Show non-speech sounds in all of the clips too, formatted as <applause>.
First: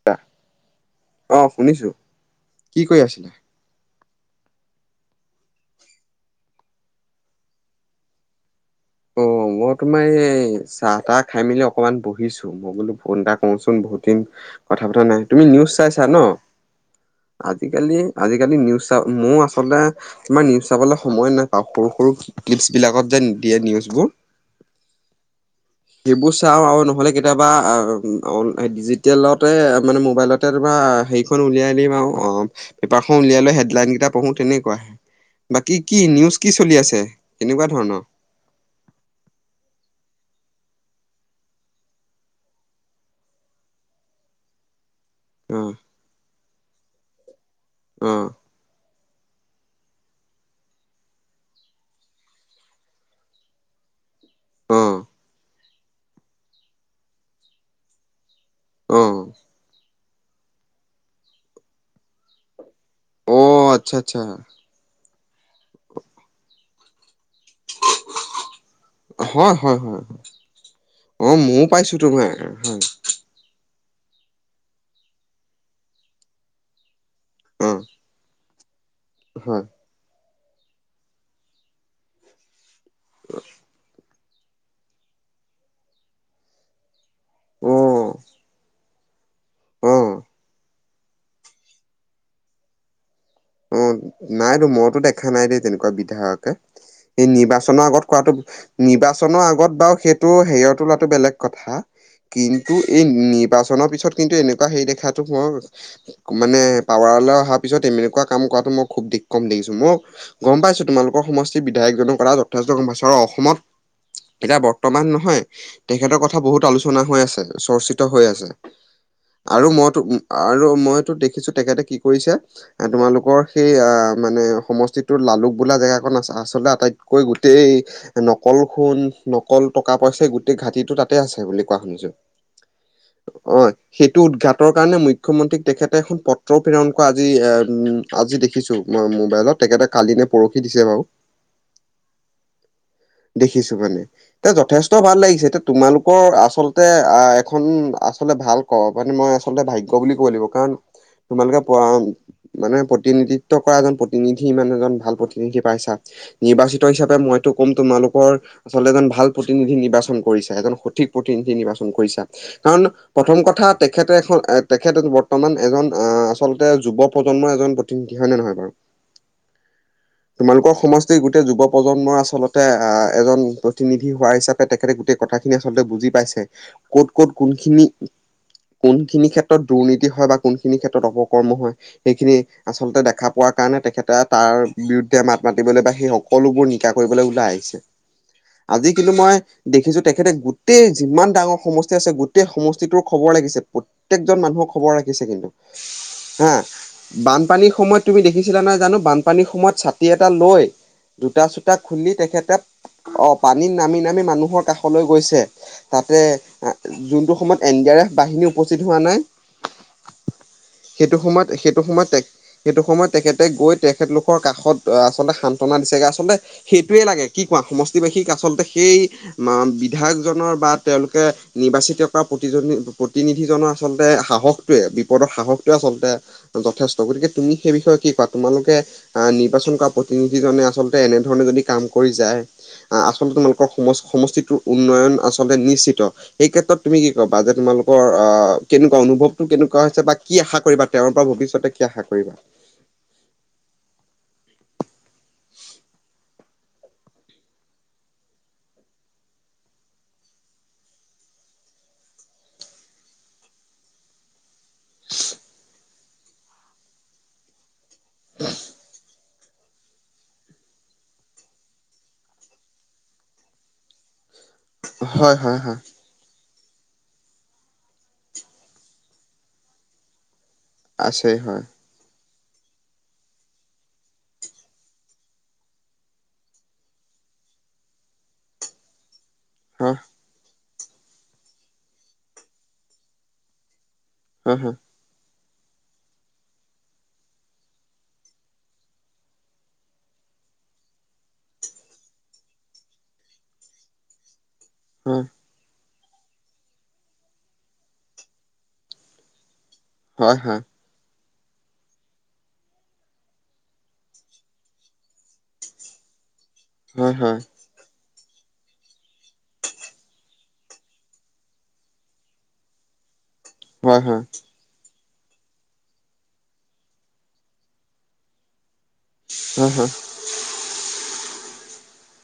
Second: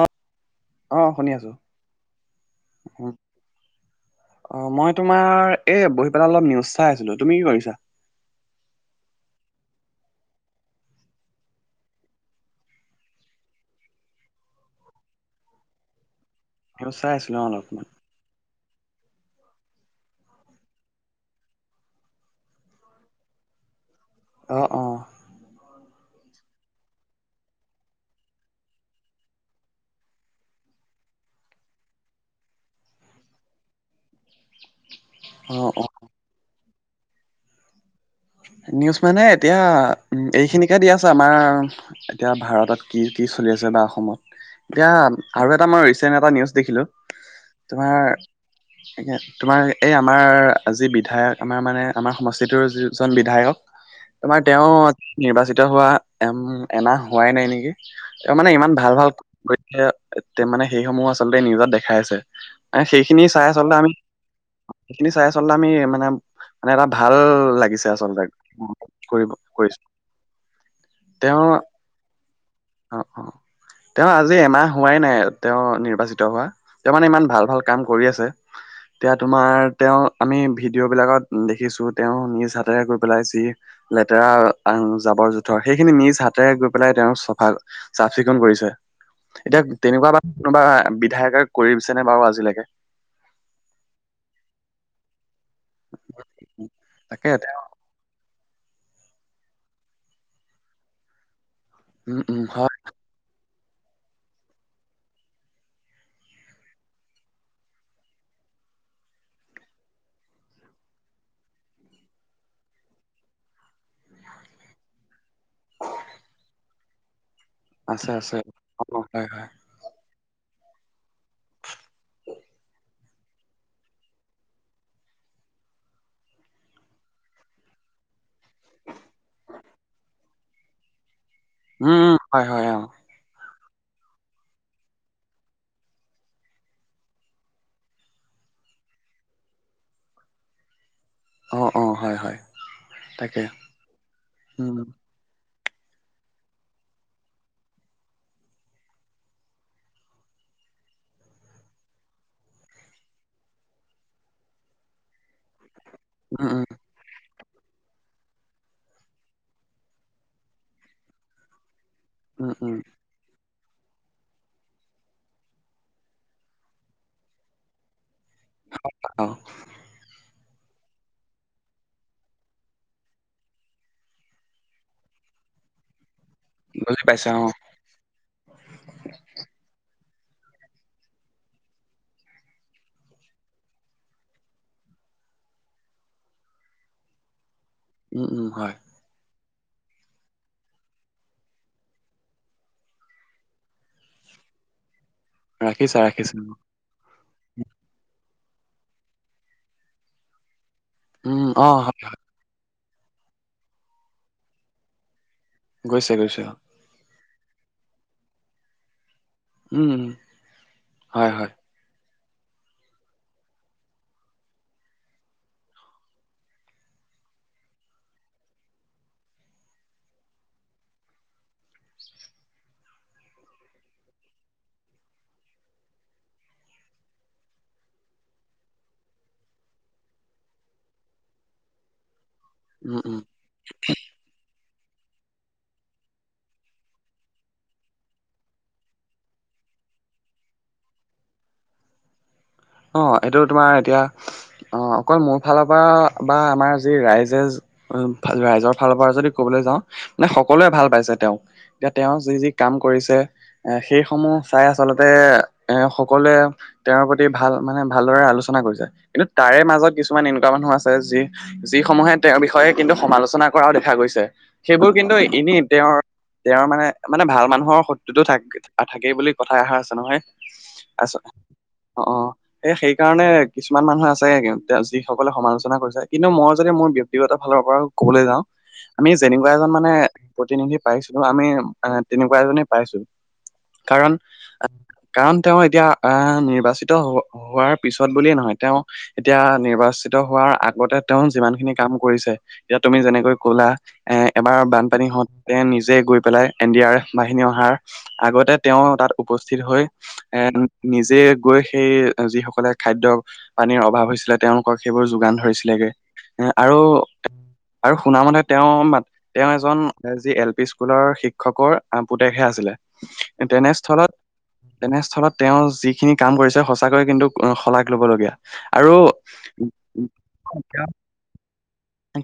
অ', অ', শুনি আছো কি কৰি উম, আছিলা অ, মই তোমাৰ এই বহি পেলাই অলপ নিউজ চাই আছিলো তুমি কি কৰিছা? অ, মই তোমাৰ এই চাহ তাহ খাই মেলি অকমান বহিছো। মই বোলো ফোন এটা কওচোন বহুত দিন কথা পতা নাই তুমি নিউজ চাইছা ন। নিউজ চাই আছিলো অ অলপমান আজিকালি আজিকালি নিউজ মোৰ আচলতে তোমাৰ নিউজ চাবলৈ সময় নাপাও সৰু - সৰু ক্লিপছ বিলাকত যে নিদিয়ে নিজবোৰ অ ', অ ', সেইবোৰ চাও আৰু নহ'লে কেতিয়াবা অ, ডিজিটেলতে মানে মোৱাইলতে তোমাৰ হেৰিখন উলিয়াই দিম আও অ, পেপাৰখন উলিয়াই লৈ হেডলাইন কেইটা পঢ়ো তেনেকুৱা। অ বাকী অ কি নিউজ কি চলি আছে, কেনেকুৱা ধৰণৰ। নিউজ মানে এতিয়া এইখিনিকে দি আছে আমাৰ। এতিয়া ভাৰতত কি- কি চলি আছে বা অসমত এতিয়া আৰু অ এটা মই ৰিচেন্ট এটা নিউজ দেখিলো তোমাৰ অ তোমাৰ এই আমাৰ যি বিধায়ক আমাৰ মানে আমাৰ সমষ্টিটোৰ যি জন বিধায়ক তোমাৰ তেওঁ অ নিৰ্বাচিত হোৱা এম এমাহ হোৱাই নাই নেকি তেওঁ মানে ইমান ভাল- অ ভাল <unintelligible> মানে সেইসমূহ আচলতে নিউজত দেখাই আছে। সেই সেইখিনি অ চাই আচলতে আমি আচ্ছা আচ্ছা সেইখিনি চাই আচলতে আমি মানে-মানে এটা ভাল লাগে লাগিছে আচলতে কি কৰিব হয় হয় হয় অ' তেওঁ ময়ো পাইছোঁ তোমাৰ। অ অ তেওঁ আজি এমাহ হোৱাই নাই তেওঁ নিৰ্বাচিত হোৱা তেওঁ মানে ইমান ভাল-ভাল অ কাম কৰি আছে। এতিয়া হয় তোমাৰ তেওঁ আমি ভিডিঅ' বিলাকত দেখিছোঁ তেওঁ নিজ হাত গৈ পেলাই যি লেতেৰা জাবৰ-জোথৰ সেইখিনি নিজ হাতেৰে গৈ পেলাই তেওঁ ভাল অ চাফ চিকুণ কৰিছে, এতিয়া অ তেনেকুৱা বা কোনোবা বিধায়কে কৰিছেনে বাৰু আজিলৈকে? অ' নাইতো মইতো দেখা নাই দেই তেনেকুৱা। বিধায়কে এই তাকে তেওঁ নিৰ্বাচনৰ আগত কৰাটো নিৰ্বাচনৰ আগত বাৰু সেইটো হেৰি তোলাটো বেলেগ কথা উম উম কিন্তু হয় এই নিৰ্বাচনৰ পিছত কিন্তু এনেকুৱা হেৰি দেখাটো বৰ মানে পাৱাৰলৈ অহাৰ পিছত এনেকুৱা কাম কৰাটো মই খুব দি কম দেখিছোঁ মোক গম পাইছোঁ তোমালোকৰ সমষ্টিৰ বিধায়কজনৰ কথা যথেষ্ট গম পাইছোঁ আৰু অসমত এতিয়া বৰ্তমান নহয়, তেখেতৰ কথা বহুত আলোচনা হৈ আছে। চৰ্চিত হৈ আছে অ হয় হয় আৰু মইতো আৰু মইতো দেখিছোঁ তেখেতে কি কৰিছে তোমালোকৰ সেই অ' মানে সমষ্টিটোৰ লালুক বোলা জেগাখনন আ আচলতে আটাইতকৈ গোটেই নকল সোণ, নকল টকা-পইচা গোটেই ঘাটিটো তাতে আছে বোলে। উম হয়-হয় অ' অ' সেইটো উদঘাটৰ কাৰণে মুখ্যমন্ত্ৰীক তেখেতে এখন পত্ৰ প্ৰেৰণ কৰা আজি এ উম আজি দেখিছোঁ মই মোবাইলত তেখেতে কালি নে পৰহি দিছে বাৰু অ অ হয় হয় তাকে দেখিছোঁ মানে তে উম যথেষ্ট ভাল লাগিছে এতিয়া তোমালোকৰ আচলতে এখন আচলতে ভাল ক মানে মই আচলতে ভাগ্য বুলি ক'ব লাগিব কাৰণ তোমালোকে প মানে প্ৰতিনিধিত্ব কৰা এজন প্ৰতিনিধি মানে এজন ভাল প্ৰতিনিধি পাইছা উম উম নিৰ্বাচিত হিচাপে মই টো কম তোমালোকৰ আচলতে এজন ভাল প্ৰতিনিধি নিৰ্বাচন কৰিছা এজন সঠিক প্ৰতিনিধি নিৰ্বাচন কৰিছা। উম উম কাৰণ প্ৰথম কথা তেখেতে এখন তেখেত বৰ্তমান এজন অ' আচলতে যুৱ প্ৰজন্মৰ এজন প্ৰতিনিধি হয় নে নহয়? বাৰু? অ'-অ' তোমালোকৰ সমষ্টিৰ গোটেই যুৱ প্ৰজন্মৰ আচলতে অ' এজন প্ৰতিনিধি হোৱা হিচাপে তেখেতে গোটেই কথাখিনি আচলতে বুজি পাইছে বুজি পাইছা ক'ত-ক'ত অ কোনখিনি কোনখিনি ক্ষেত্ৰত দুৰ্নীতি হয় বা কোনখিনি ক্ষেত্ৰত অপকৰ্ম হয়। সেইখিনি আচলতে দেখা পোৱাৰ কাৰণে তেখেতে তাৰ বিৰুদ্ধে মাত মাতিবলৈ বা সেই সকলোবোৰ নিকা কৰিবলৈ ওলাই আহিছে। উম-উম হয়। আজি কিন্তু মই দেখিছোঁ তেখেতে গোটেই যিমান ডাঙৰ সমষ্টি আছে গোটেই সমষ্টিটোৰ খবৰ লাগিছে। প্ৰত্যেকজন মানুহ খবৰ ৰাখিছে কিন্তু। ৰাখিছা ৰাখিছোঁ। হা বানপানীৰ সময়ত তুমি দেখিছিলা নহয় জানো বানপানীৰ সময়ত ছাতি এটা লৈ উম জোটা অ চোতা হয় খুলি হয় তেখেতে অ' পানীত নামি-নামি মানুহৰ কাষলৈ গৈছে। গৈছে তাতে গৈছে অ যোনটো সময়ত এন ডি আৰ এফ বাহিনী উপস্থিত হোৱা নাই উম উম সেইটো হয় সময়ত হয় সেইটো সময়ত সেইটো সময়ত তেখেতে গৈ তেখেতলোকৰ কাষত আচলতে সান্তনা দিছেগে আচলতে সেইটোৱে লাগে কি কোৱা সমষ্টিবাসীক আচলতে সেই বিধায়কজনৰ বা তেওঁলোকে নিৰ্বাচিত কৰা প্ৰতিজন প্ৰতিনিধিজনৰ আচলতে সাহস। য়ে বিপদৰ সাহসটোৱে আচলতে যথেষ্ট গতিকে তুমি সেই বিষয়ে কি কোৱা তোমালোকে, আহ নিৰ্বাচন কৰা প্ৰতিনিধিজনে আচলতে এনেধৰণে যদি কাম কৰি যায়। উম আহ উম আচলতে তোমলালোকৰ সম সমষ্টিটোৰ উন্নয়ন আচলতে নিশ্চিত, এই ক্ষেত্ৰত তুমি কি ক'বা যে তোমালোকৰ অ' কেনেকুৱা অনুভৱটো কেনেকুৱা হৈছে বা কি আশা কৰিবা তেওঁৰ পৰা ভৱিষ্যত ভবিষ্যতে কি আশা কৰিবা। অ' এইটো তোমাৰ এতিয়া অ' অকল মোৰ ফালৰ পৰা বা আমাৰ যি ৰাইজে ৰাইজৰ ফালৰ পৰা যদি ক'বলৈ যাওঁ মানে সকলোৱে ভাল পাইছে তেওঁক। এতি তেওঁ যি যি কাম কৰিছে এ সেইসমূহ। চাই আচলতে এ সকলোৱে তেওঁৰ প্ৰতি ভাল মানে ভালদৰে আলোচনা কৰিছে কিন্তু তাৰে মাজত কিছুমান এনেকুৱা মানুহ আছে যি। যি সমূহে তেওঁৰ বিষয়ে কিন্তু সমালোচনা কৰাও দেখা গৈছে সেইবোৰ কিন্তু হয় এনে হয় হয় তেওঁৰ। তেওঁৰ মানে মানে ভাল মানুহৰ শত্ৰুতো থাক থাকেই বুলি কথা অহা আছে নহয়। আছ আছে হয় অ অ, এ সেইকাৰণে কিছুমান মানুহ আছে যি সকলে সমালোচনা কৰিছে কিন্তু মই যদি মোৰ ব্যক্তি, গত ফালৰ পৰাও কবলৈ যাওঁ আমি যেনেকুৱা এজন মানে হয় প্ৰতিনিধি, পাইছিলো আমি তেনেকুৱা এজনে পাইছো কাৰণ, হয় কাৰণ তেওঁ এতিয়া আহ নিৰ্বাচিত হোৱাৰ পিছত বুলিয়ে নহয় তেওঁ, এতিয়া নিৰ্বাচিত হোৱাৰ আগতে তেওঁ যিমান খিনি কাম কৰিছে। এতিয়া তুমি যেনেকৈ কলা এ এবাৰ বানপানী হত তেওঁ নিজে গৈ পেলাই এন ডি আৰ এফৰ বাহিনী অহাৰ আগতে তেওঁ তাত উপস্থিত হৈ, হয় হয় এ হয় নিজে গৈ, সেই যি সকলে খাদ্যয় পানীৰ অভাৱ হৈছিলে তেওঁলোকক সেইবোৰ যোগান ধৰিছিলেগে। এ আৰু হয় আৰু শুনা মতে তেওঁ মাত, তেওঁ এজন যি এল পি স্কুলৰ শিক্ষকৰ পুতেকহে আছিলে। হয় হয় হয় হয় তেনেস্থলত তেনেস্থলত তেওঁ যিখিনি কাম কৰিছিল। সঁচাকৈয়ে কিন্তু শলাগ লবলগীয়া আৰু হয় হয় হয় হয় হয় হয় হয় হয় হয় হয়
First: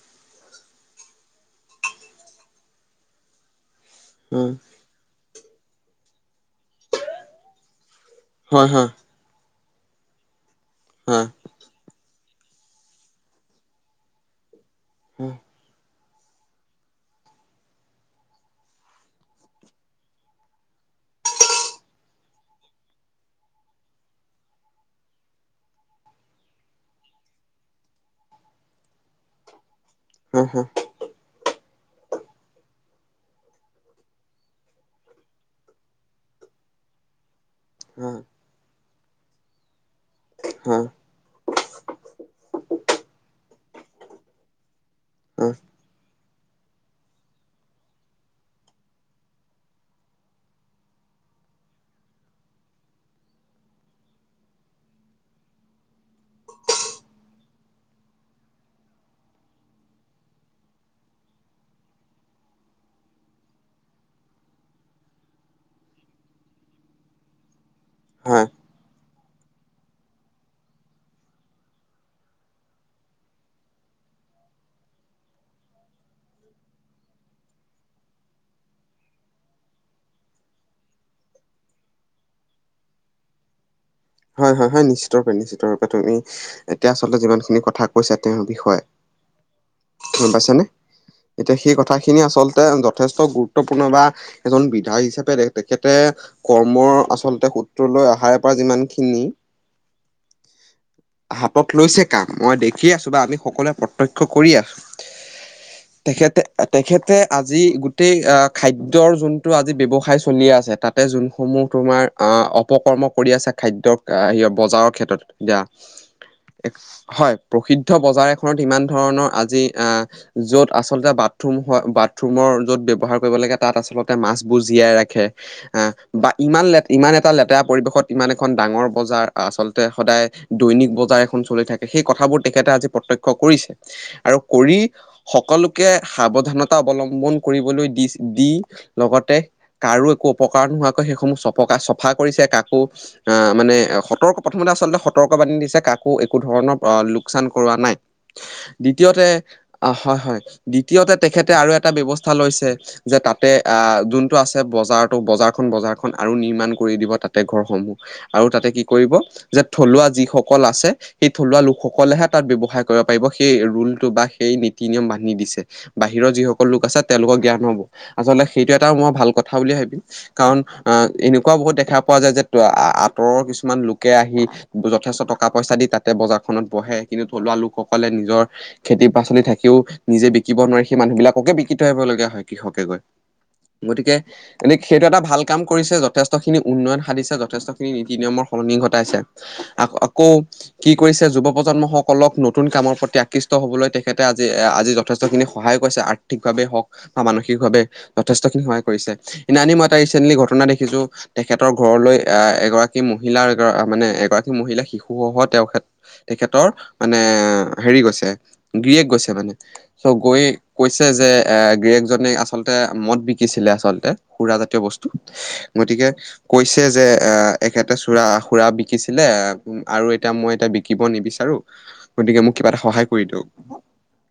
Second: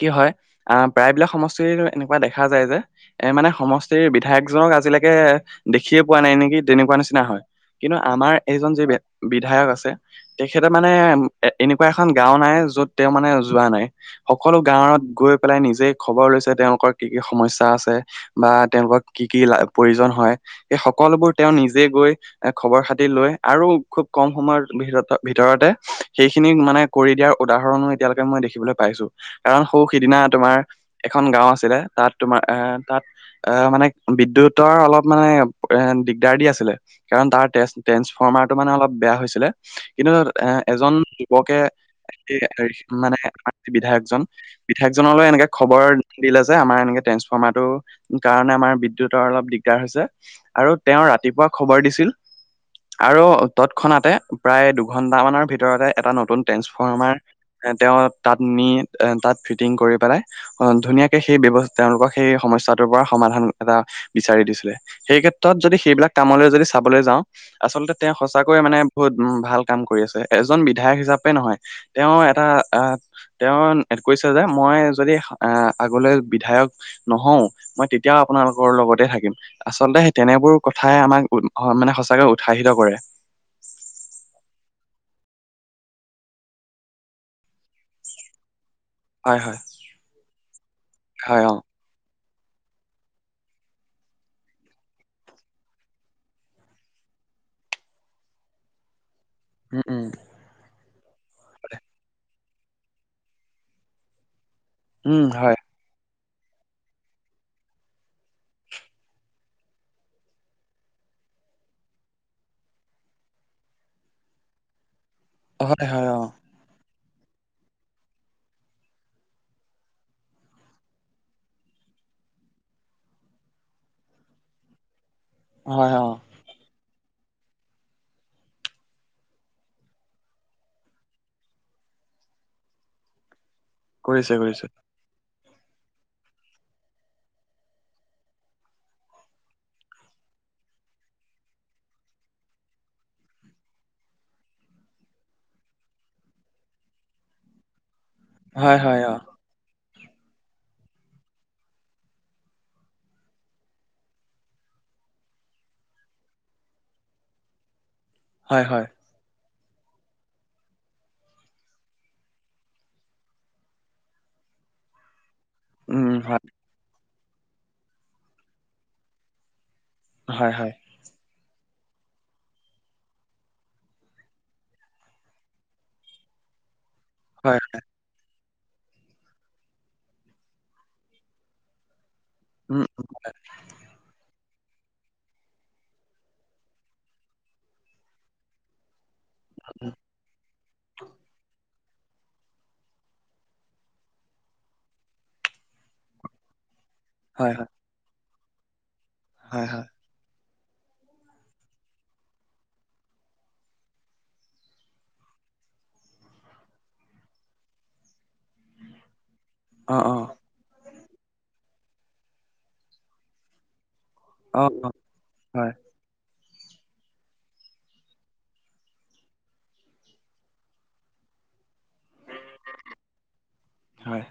কি হয় আহ প্ৰায়বিলাক সমষ্টিৰ এনেকুৱা দেখা যায় যে এ মানে সমষ্টিৰ, বিধায়কজনক আজিলৈকে দেখিয়ে পোৱা নাই নেকি তেনেকুৱা নিচিনা হয় কিন্তু আমাৰ, এইজন যি বিধায়ক আছে তেখেতে মানে। এ এনেকুৱা এখন গাওঁ নাই য'ত তেওঁ মানে যোৱা নাই সকলো গাঁৱত গৈ পেলাই নিজে, খবৰ লৈছে তেওঁলোকৰ কি কি সমস্যা আছে বা তেওঁলোকৰ কি কি প্ৰয়োজন হয়। এই সকলোবোৰ তেওঁ নিজে গৈ। এ খবৰ খাতি লৈ আৰু খুব কম সময়ৰ ভিত ভিতৰতে সেইখিনি মানে। কৰি দিয়াৰ উদাহৰণো এতিয়ালৈকে মই দেখিবলৈ পাইছো কাৰণ সৌ সিদিনা তোমাৰ। এখন গাওঁ আছিলে তাত তোমাৰ এ তাত, এ মানে বিদ্যুতৰ অলপ মানে এ দিগদাৰ দি আছিলে কাৰণ তাৰ তেজ। ট্ৰেন্ঞ্চফৰ্মাৰটো মানে অলপ বেয়া হৈছিলে কিন্তু এজন, <unintelligible> মানে বিধায়ক। বিধায়কজনলৈ এনেকে খবৰ দিলে যে আমাৰ এনেকে ট্ৰেন্সফৰ্মাৰ টো, কাৰণে আমাৰ বিদ্যুতৰ অলপ দিগদাৰ হৈছে আৰু তেওঁ ৰাতিপুৱা খবৰ দিছিল। আৰু তৎক্ষণাতে প্ৰায় দুঘন্টা মানৰ ভিতৰতে এটা নতুন ট্ৰেন্সফৰ্মাৰ, তেওঁ তাত নি এ তাত ফিটিং কৰি পেলাই। অ ধুনীয়াকে সেই ব্যৱ তেওঁলোক সেই সমস্যাটোৰ পৰা সমাধান এটা বিচাৰি দিছিলে। সেই ক্ষেত্ৰত যদি সেইবিলাক কামলৈ যদি চাবলৈ যাওঁ আচলতে তেওঁ হয় সঁচাকৈয়ে মানে। বহুত উ ভাল কাম কৰি আছে এজন বিধায়ক হিচাপে নহয় তেওঁ এটা তেওঁৰ, তেখেতে কৈছে যে মই যদি আহ আগলৈ বিধায়ক। নহও মই তেতিয়াও আপোনালোকৰ লগতে থাকিম। আচলতে সেই তেনেবোৰ কথাই আমাক উ মানে সঁচাকৈ উৎসাহিত কৰে। হয় হয় হয় নিশ্চিত ৰূপে নিশ্চিত ৰূপে তুমি এতিয়া আচলতে যিমানখিনি কথা কৈছা তেওঁৰ বিষয়ে। হয় হয় গম পাইছানে হয় অ এতিয়া সেই কথা। কথাখিনি আচলতে যথেষ্ট গুৰুত্বপূৰ্ণ বা এজন বিধায়ক হিচাপে তেখেতে, কৰ্মৰ আচলতে সূত্ৰলৈ অহাৰে পৰা যিমানখিনি। উম উম, হাতত লৈছে কাম মই দেখি আছোঁ বা আমি সকলোৱে প্ৰত্যক্ষ কৰি আছোঁ। উম, হয়। তেখেতে- তেখেতে আজি গোটেই অ, খাদ্যৰ যোনটো আজি ব্যৱসায় চলি আছে তাত তাতে যোনসমূহ তোমাৰ অ, অপকৰ্ম কৰি আছে খাদ্যক আ ইয় বজাৰৰ ক্ষেত্ৰত দিয়া হয় হয় অ হয়, প্ৰসিদ্ধ বজাৰ এখনত ইমান ধৰণৰ আজি আহ য'ত আচলতে বাথৰুম হয় বাথৰুমৰ য'ত ব্যৱহাৰ কৰিব লাগে তাত আচলতে মাছবোৰ জীয়াই ৰাখে। এ হয় অ বা ইমান লে ইমান এটা লেতেৰা পৰিবেশত ইমান এ এখন ডাঙৰ বজাৰ আচলতে সদায় দৈনিক বজাৰ এখন চলি থাকে সেই কথাবোৰ তেখেতে আজি প্ৰত্যক্ষ কৰিছে। কৰিছে আৰু কৰিছে কৰি সকলোকে সাৱধানতা অৱলম্বন কৰিবলৈ দিচে দি লগতে কাৰো একো অপকাৰ নোহোৱাকৈ সেইসমূহ চপকা চফা কৰিছে কাকো আহ, মানে সতৰ্ক প্ৰথমতে আচলতে সতৰ্ক বানি দিছে কাকো একো ধৰণৰ অ, লোকচান কৰোৱা নাই। হয় হয় অ দ্বিতীয়তে অ, হয় -হয় দ্বিতীয়তে তেখেতে আৰু এটা ব্যৱস্থা লৈছে যে তাতে আহ, যোনটো আছে বজাৰটো বজাৰখন -বজাৰখন আৰু নিৰ্মান কৰি দিব তাতে ঘৰসমূহ। আৰু হয় তাতে কি হয় কৰিব যে থলুৱা যিসকল আছে সেই থলুৱা লোকসকলেহে তাত ব্যৱসায় কৰিব পাৰিব সেই ৰুলটো বা সেই নীতি নিয়ম বানহী দিছে। উম উম বাহিৰৰ হয় যিসকল লোক আছে তেওঁলোকৰ জ্ঞান হব আচলতে সেইটো এটা মই ভাল কথা বুলি ভাবিম। হয় কাৰণ হয় অ, এনেকুৱা বহুত দেখা পোৱা যায় যে <unintelligible> আঁতৰৰ কিছুমান লোকে আহি যথেষ্ট টকা পইচা দি তাতে বজাৰ খনত বহে কিন্তু থলুৱা হয় লোকসকল সকলে নিজৰ খেতি পাচলি থাকিও নিজে বিকিব নোৱাৰি সেই মানুহ বিলাককে বিকি থৈ আহিবলগীয়া হয়। কৃষকে উম গৈ গতিকে এনে সেইটো এটা ভাল কাম কৰিছে যথেষ্টখিনি উন্নয়ন সাধিছে যথেষ্ট এই ৰীতি -নিয়মৰ সলনি ঘটাইছে উম আক- আকৌ কি কৰিছে যুৱ প্ৰজন্মসকলক নতুন কামৰ প্ৰতি আকৃষ্ট হবলৈ তেখেতে আজি -আজি যথেষ্টখিনি সহায় কৰিছে সঠিকভাৱে হওঁক বা হয় হয় মানসিকভাৱে যথেষ্টখিনি সহায় কৰিছে হয় ইনানি হয় মই তাইচ ৰিচেণ্টলি ঘটনা দেখিছোঁ তেখেতৰ ঘৰলৈ আ এ এগৰাকী মহিলাৰ মানে এগৰাকী মহিলা শিশুসহ তেওঁ <unintelligible> তেখেতৰ মানে হেৰি গৈছে গৰিয়েক গৈছে মানে অ চ' অ গৈয়ে কৈছে যে এ গিৰিয়েক জনে আচলতে মদ বিকিছিলে আচলতে। অ সুৰাজাতীয় অ বস্তু হয় গতিকে কৈছে যে আহ এখেতে চুৰা সুৰা বিকিছিলে আৰু এতিয়া মই এতিয়া বিকিব নিবিচাৰো গতিকে মোক কিবা এটা সহায় কৰি দিয়ক। হয়।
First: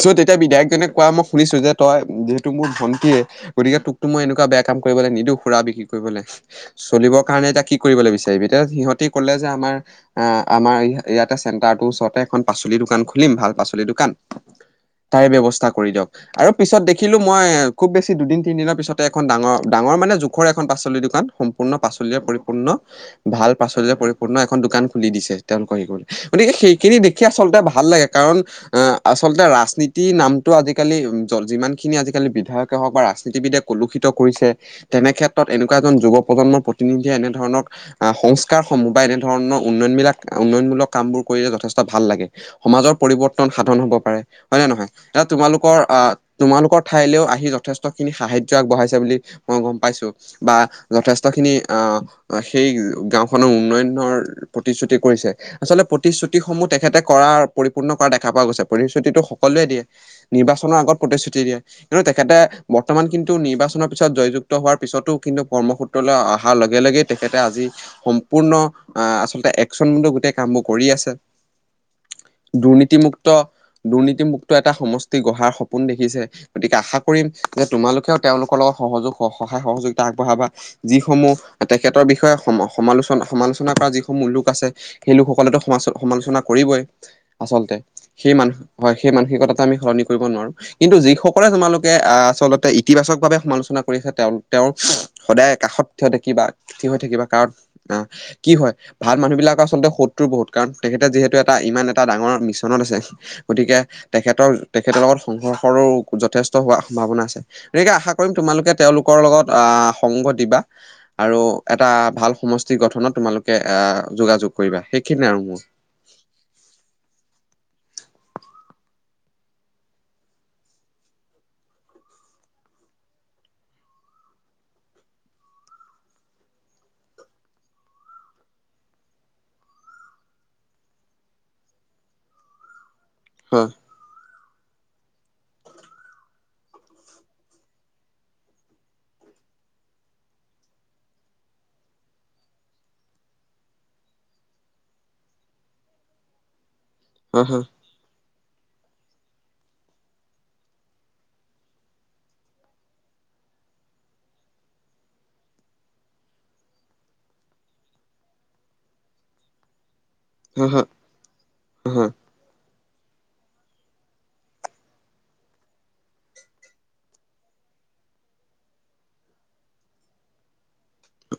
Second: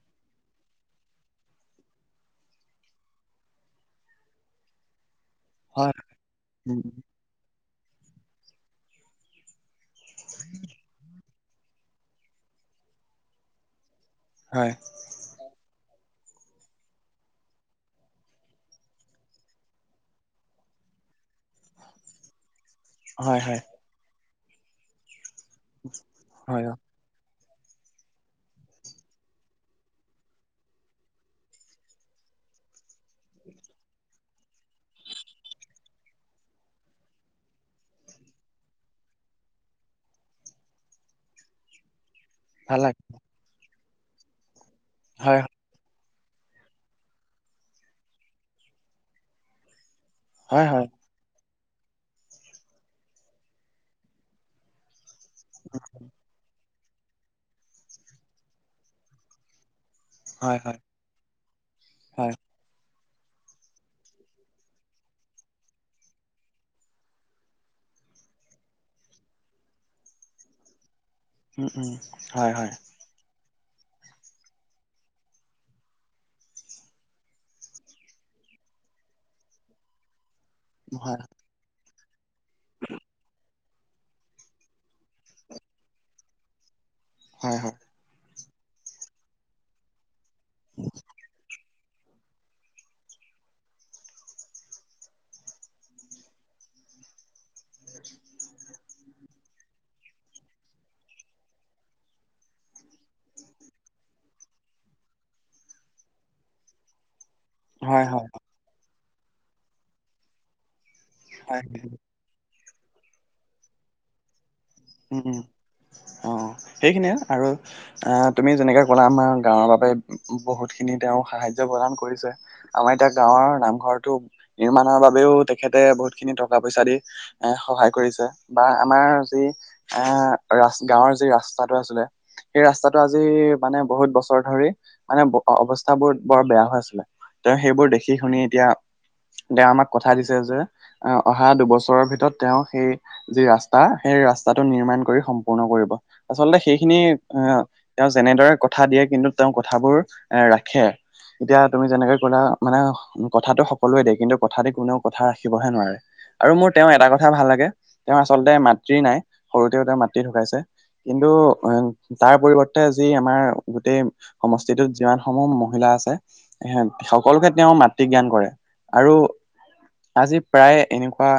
চ' তেতিয়া বিধায়কজনে কোৱা মই শুনিছোঁ যে তই যিহেতু মোৰ ভন্টিয়ে গতিকে তোকতো মই এনেকুৱা বেয়া কাম কৰিবলে নিদো। সুৰা বিক্ৰী হয় কৰিবলে উম উম, চলিব কাৰণে এতিয়া কি কৰিবলৈ বিচাৰিবি এতিয়া সিহঁতে কলে যে আমাৰ আ, আমাৰ ইয়াতে চেণ্টাৰটোৰ ওচৰতে এখন পাচলি দোকান খুলিম ভাল পাচলি দোকান হয়। তাৰে ব্যৱস্থা কৰি দিয়ক। আৰু পিছত দেখিলোঁ মই খুব বেছি দুদিন, তিনিদিনৰ পিছতে এখন ডাঙৰ- ডাঙৰ মানে যুখ খৰে এখন পাচলি দোকান সম্পূৰ্ণ। পাচলিৰে পৰিপূৰ্ণ হয় ভাল হয় পাচলি পৰিপূৰ্ণ এখন দোকান খুলি দিছে। তেওঁলোক আহি গ'ল মানে কি হয় অ সেইখিনি দেখি আচলতে ভাল লাগে কাৰণ আহ, আচলতে ৰাজনীতিৰ নামটো আজিকালি জল যিমান খিনি আজিকালি বিধায়কে হওঁক বা ৰাজনীতি বিধেয়ক পলুষিত কৰিছে তেনে ক্ষেত্ৰত এনেকুৱা এজন যুৱ প্ৰজন্মৰ প্ৰতিনিধিয়ে এনেধৰণক আহ সংস্কাৰসমূহ বা এনেধৰণৰ উন্নয়ন বিলাকৰ উন্নয়নমূলক কামবোৰ কৰিলে যথেষ্ট ভাল লাগে। ভাল সমাজৰ লাগে পৰিৱৰ্তন সাধন হব পাৰে হয় নে নহয় এটা হয় তোমালোকৰ আহ, তোমালোকৰ ঠাইলেও আহি যথেষ্ট খিনি সাহা্য আগবঢ়াইছে বুলি মই গম পাইছো বা হয় হয় যথেষ্ট খিনি আহ সেই গাঁওখনৰ উন্নয়নৰ প্ৰতিশ্ৰুতি কৰিছে। আচলতে প্ৰতিশ্ৰুতিসমূহ তেখেতে কৰা পৰিপূৰ্ণ কৰা দেখা পোৱা গৈছে প্ৰতিশ্ৰুতিটো সকলোৱে দিয়ে। হয় নিৰ্বাচনৰ হয় আগত প্ৰতিশ্ৰুতি দিয়ে কিন্তু হয় তেখেতে বৰ্তমান কিন্তু নিৰ্বাচনৰ পিছত জয়যুক্ত হোৱাৰ পিছতো কিন্তু কৰ্মসূত্ৰলৈ আহ আহাৰ লগে- লগে তেখেতে আজি সম্পূৰ্ণ আহ আচলতে একচন ম গোটেই কামবোৰ কৰি আছে। উম-উম হয়-হয়। তি মুক্ত দুৰ্নীতিমুক্ত এটা সমষ্টি গঢ়াৰ সপোন দেখিছে। গতিকে আশা কৰিম যে তোমালোকেও তেওঁলোকৰ লগত সহযোগ স সহায় সহযোগিতা আগবঢ়াবা। হয় যিসমূহ তেখেতৰ বিষয়ে সম সমালোচনা- সমালোচনা আলোচনা কৰা যিসমূহ লোক আছে সেই লোকসকলেতো সম সমালোচনা কৰিবই হয় আচলতে। সেই মান হয় সেই মানসিকতাটো আমি সলনি কৰিব নোৱাৰো কিন্তু যিসকলে তোমালোক আহ আচলতে ইতিবাচক ভাৱে সমালোচনা কৰি আছে তেওঁ - তেওঁৰ সদায় কাষত থ থাকিবা থ হৈ থাকিবা কাৰণ আহ কি হয় ভাল মানুহব বিলাকৰ আচলতে সত্ৰৰ বহুত কাৰণ তেখেতে যিহেতু এটা ইমান এটা ডাঙৰ মিছনত আছে। গতিকে তেখেতৰ তেখেতৰ লগত সংঘৰ্ষৰো যথেষ্ট হোৱাৰ সম্ভাৱনা আছে। গতিকে হয় আশা হয় কৰিম তোমালোকে তেওঁলোকৰ লগত আহ সংগ দিবা। আৰু হয় এটা হয় ভাল সমষ্টি গঠনত তোমালোকে আহ যোগাযোগ কৰিবা উম সেইখিনিয় উম আৰু মোৰ অ, সেইখিনিয়ে আৰু আহ তুমি যেনেকে ক'লা আমাৰ গাঁৱৰ বাবে বহুত খিনি তেওঁ সাহাৰ্য্য প্ৰদান কৰিছে। আমাৰ এতিয়া গাঁৱৰ নামঘৰটো নিৰ্মামানৰ বাবেও তেখেতে বহুত খিনি টকা পইচা দি। এ সহায় কৰিছে বা আমাৰ যি আহ ৰা গাঁৱৰ যি ৰাস্তাটো আছিলে সেই ৰাস্তাটো আজি হয় মানে বহুত বছৰ ৰ ধৰি মানে অৱস্থাবোৰ বৰ বেয়া হৈ আছিলে তেওঁ সেইবোৰ দেখি শুনি এতিয়া দে আমাক কথা দিছে যে আহ অহা দুবছৰৰ ভিতৰত তেওঁ সেই যি ৰাস্তা সেই ৰাস্তা টো নিৰ্মাণ কৰি সম্পূৰ্ণ কৰিব আচলতে সেইখিনি এ হয় হয় তেওঁ যেনেদৰে কথা দিয়ে কিন্তু তেওঁ কথাবোৰ এ ৰাখে। এতিয়া তুমি যেনেকে ক'লা মানে কথাতটো সকলোৱে দিয় কিন্তু কথা দি কোনেও কথা ৰাখিবহে নোৱাৰে। আৰু মোৰ তেওঁ এটা কথা ভাল লাগে তেওঁ আচলতে মাতৃ নাই। সৰুতে তেওঁৰ মাতৃ ঢুকাইছে হয় হয় কিন্তু উম, হা তাৰ পৰিৱৰ্তে যি আমাৰ গোটেই সমষ্টিটোত যিমান সমূহ মহিলা আছে এ সকলোকে তেওঁ মাতৃ জ্ঞান কৰে আৰু আজি প্ৰায় এনেকুৱা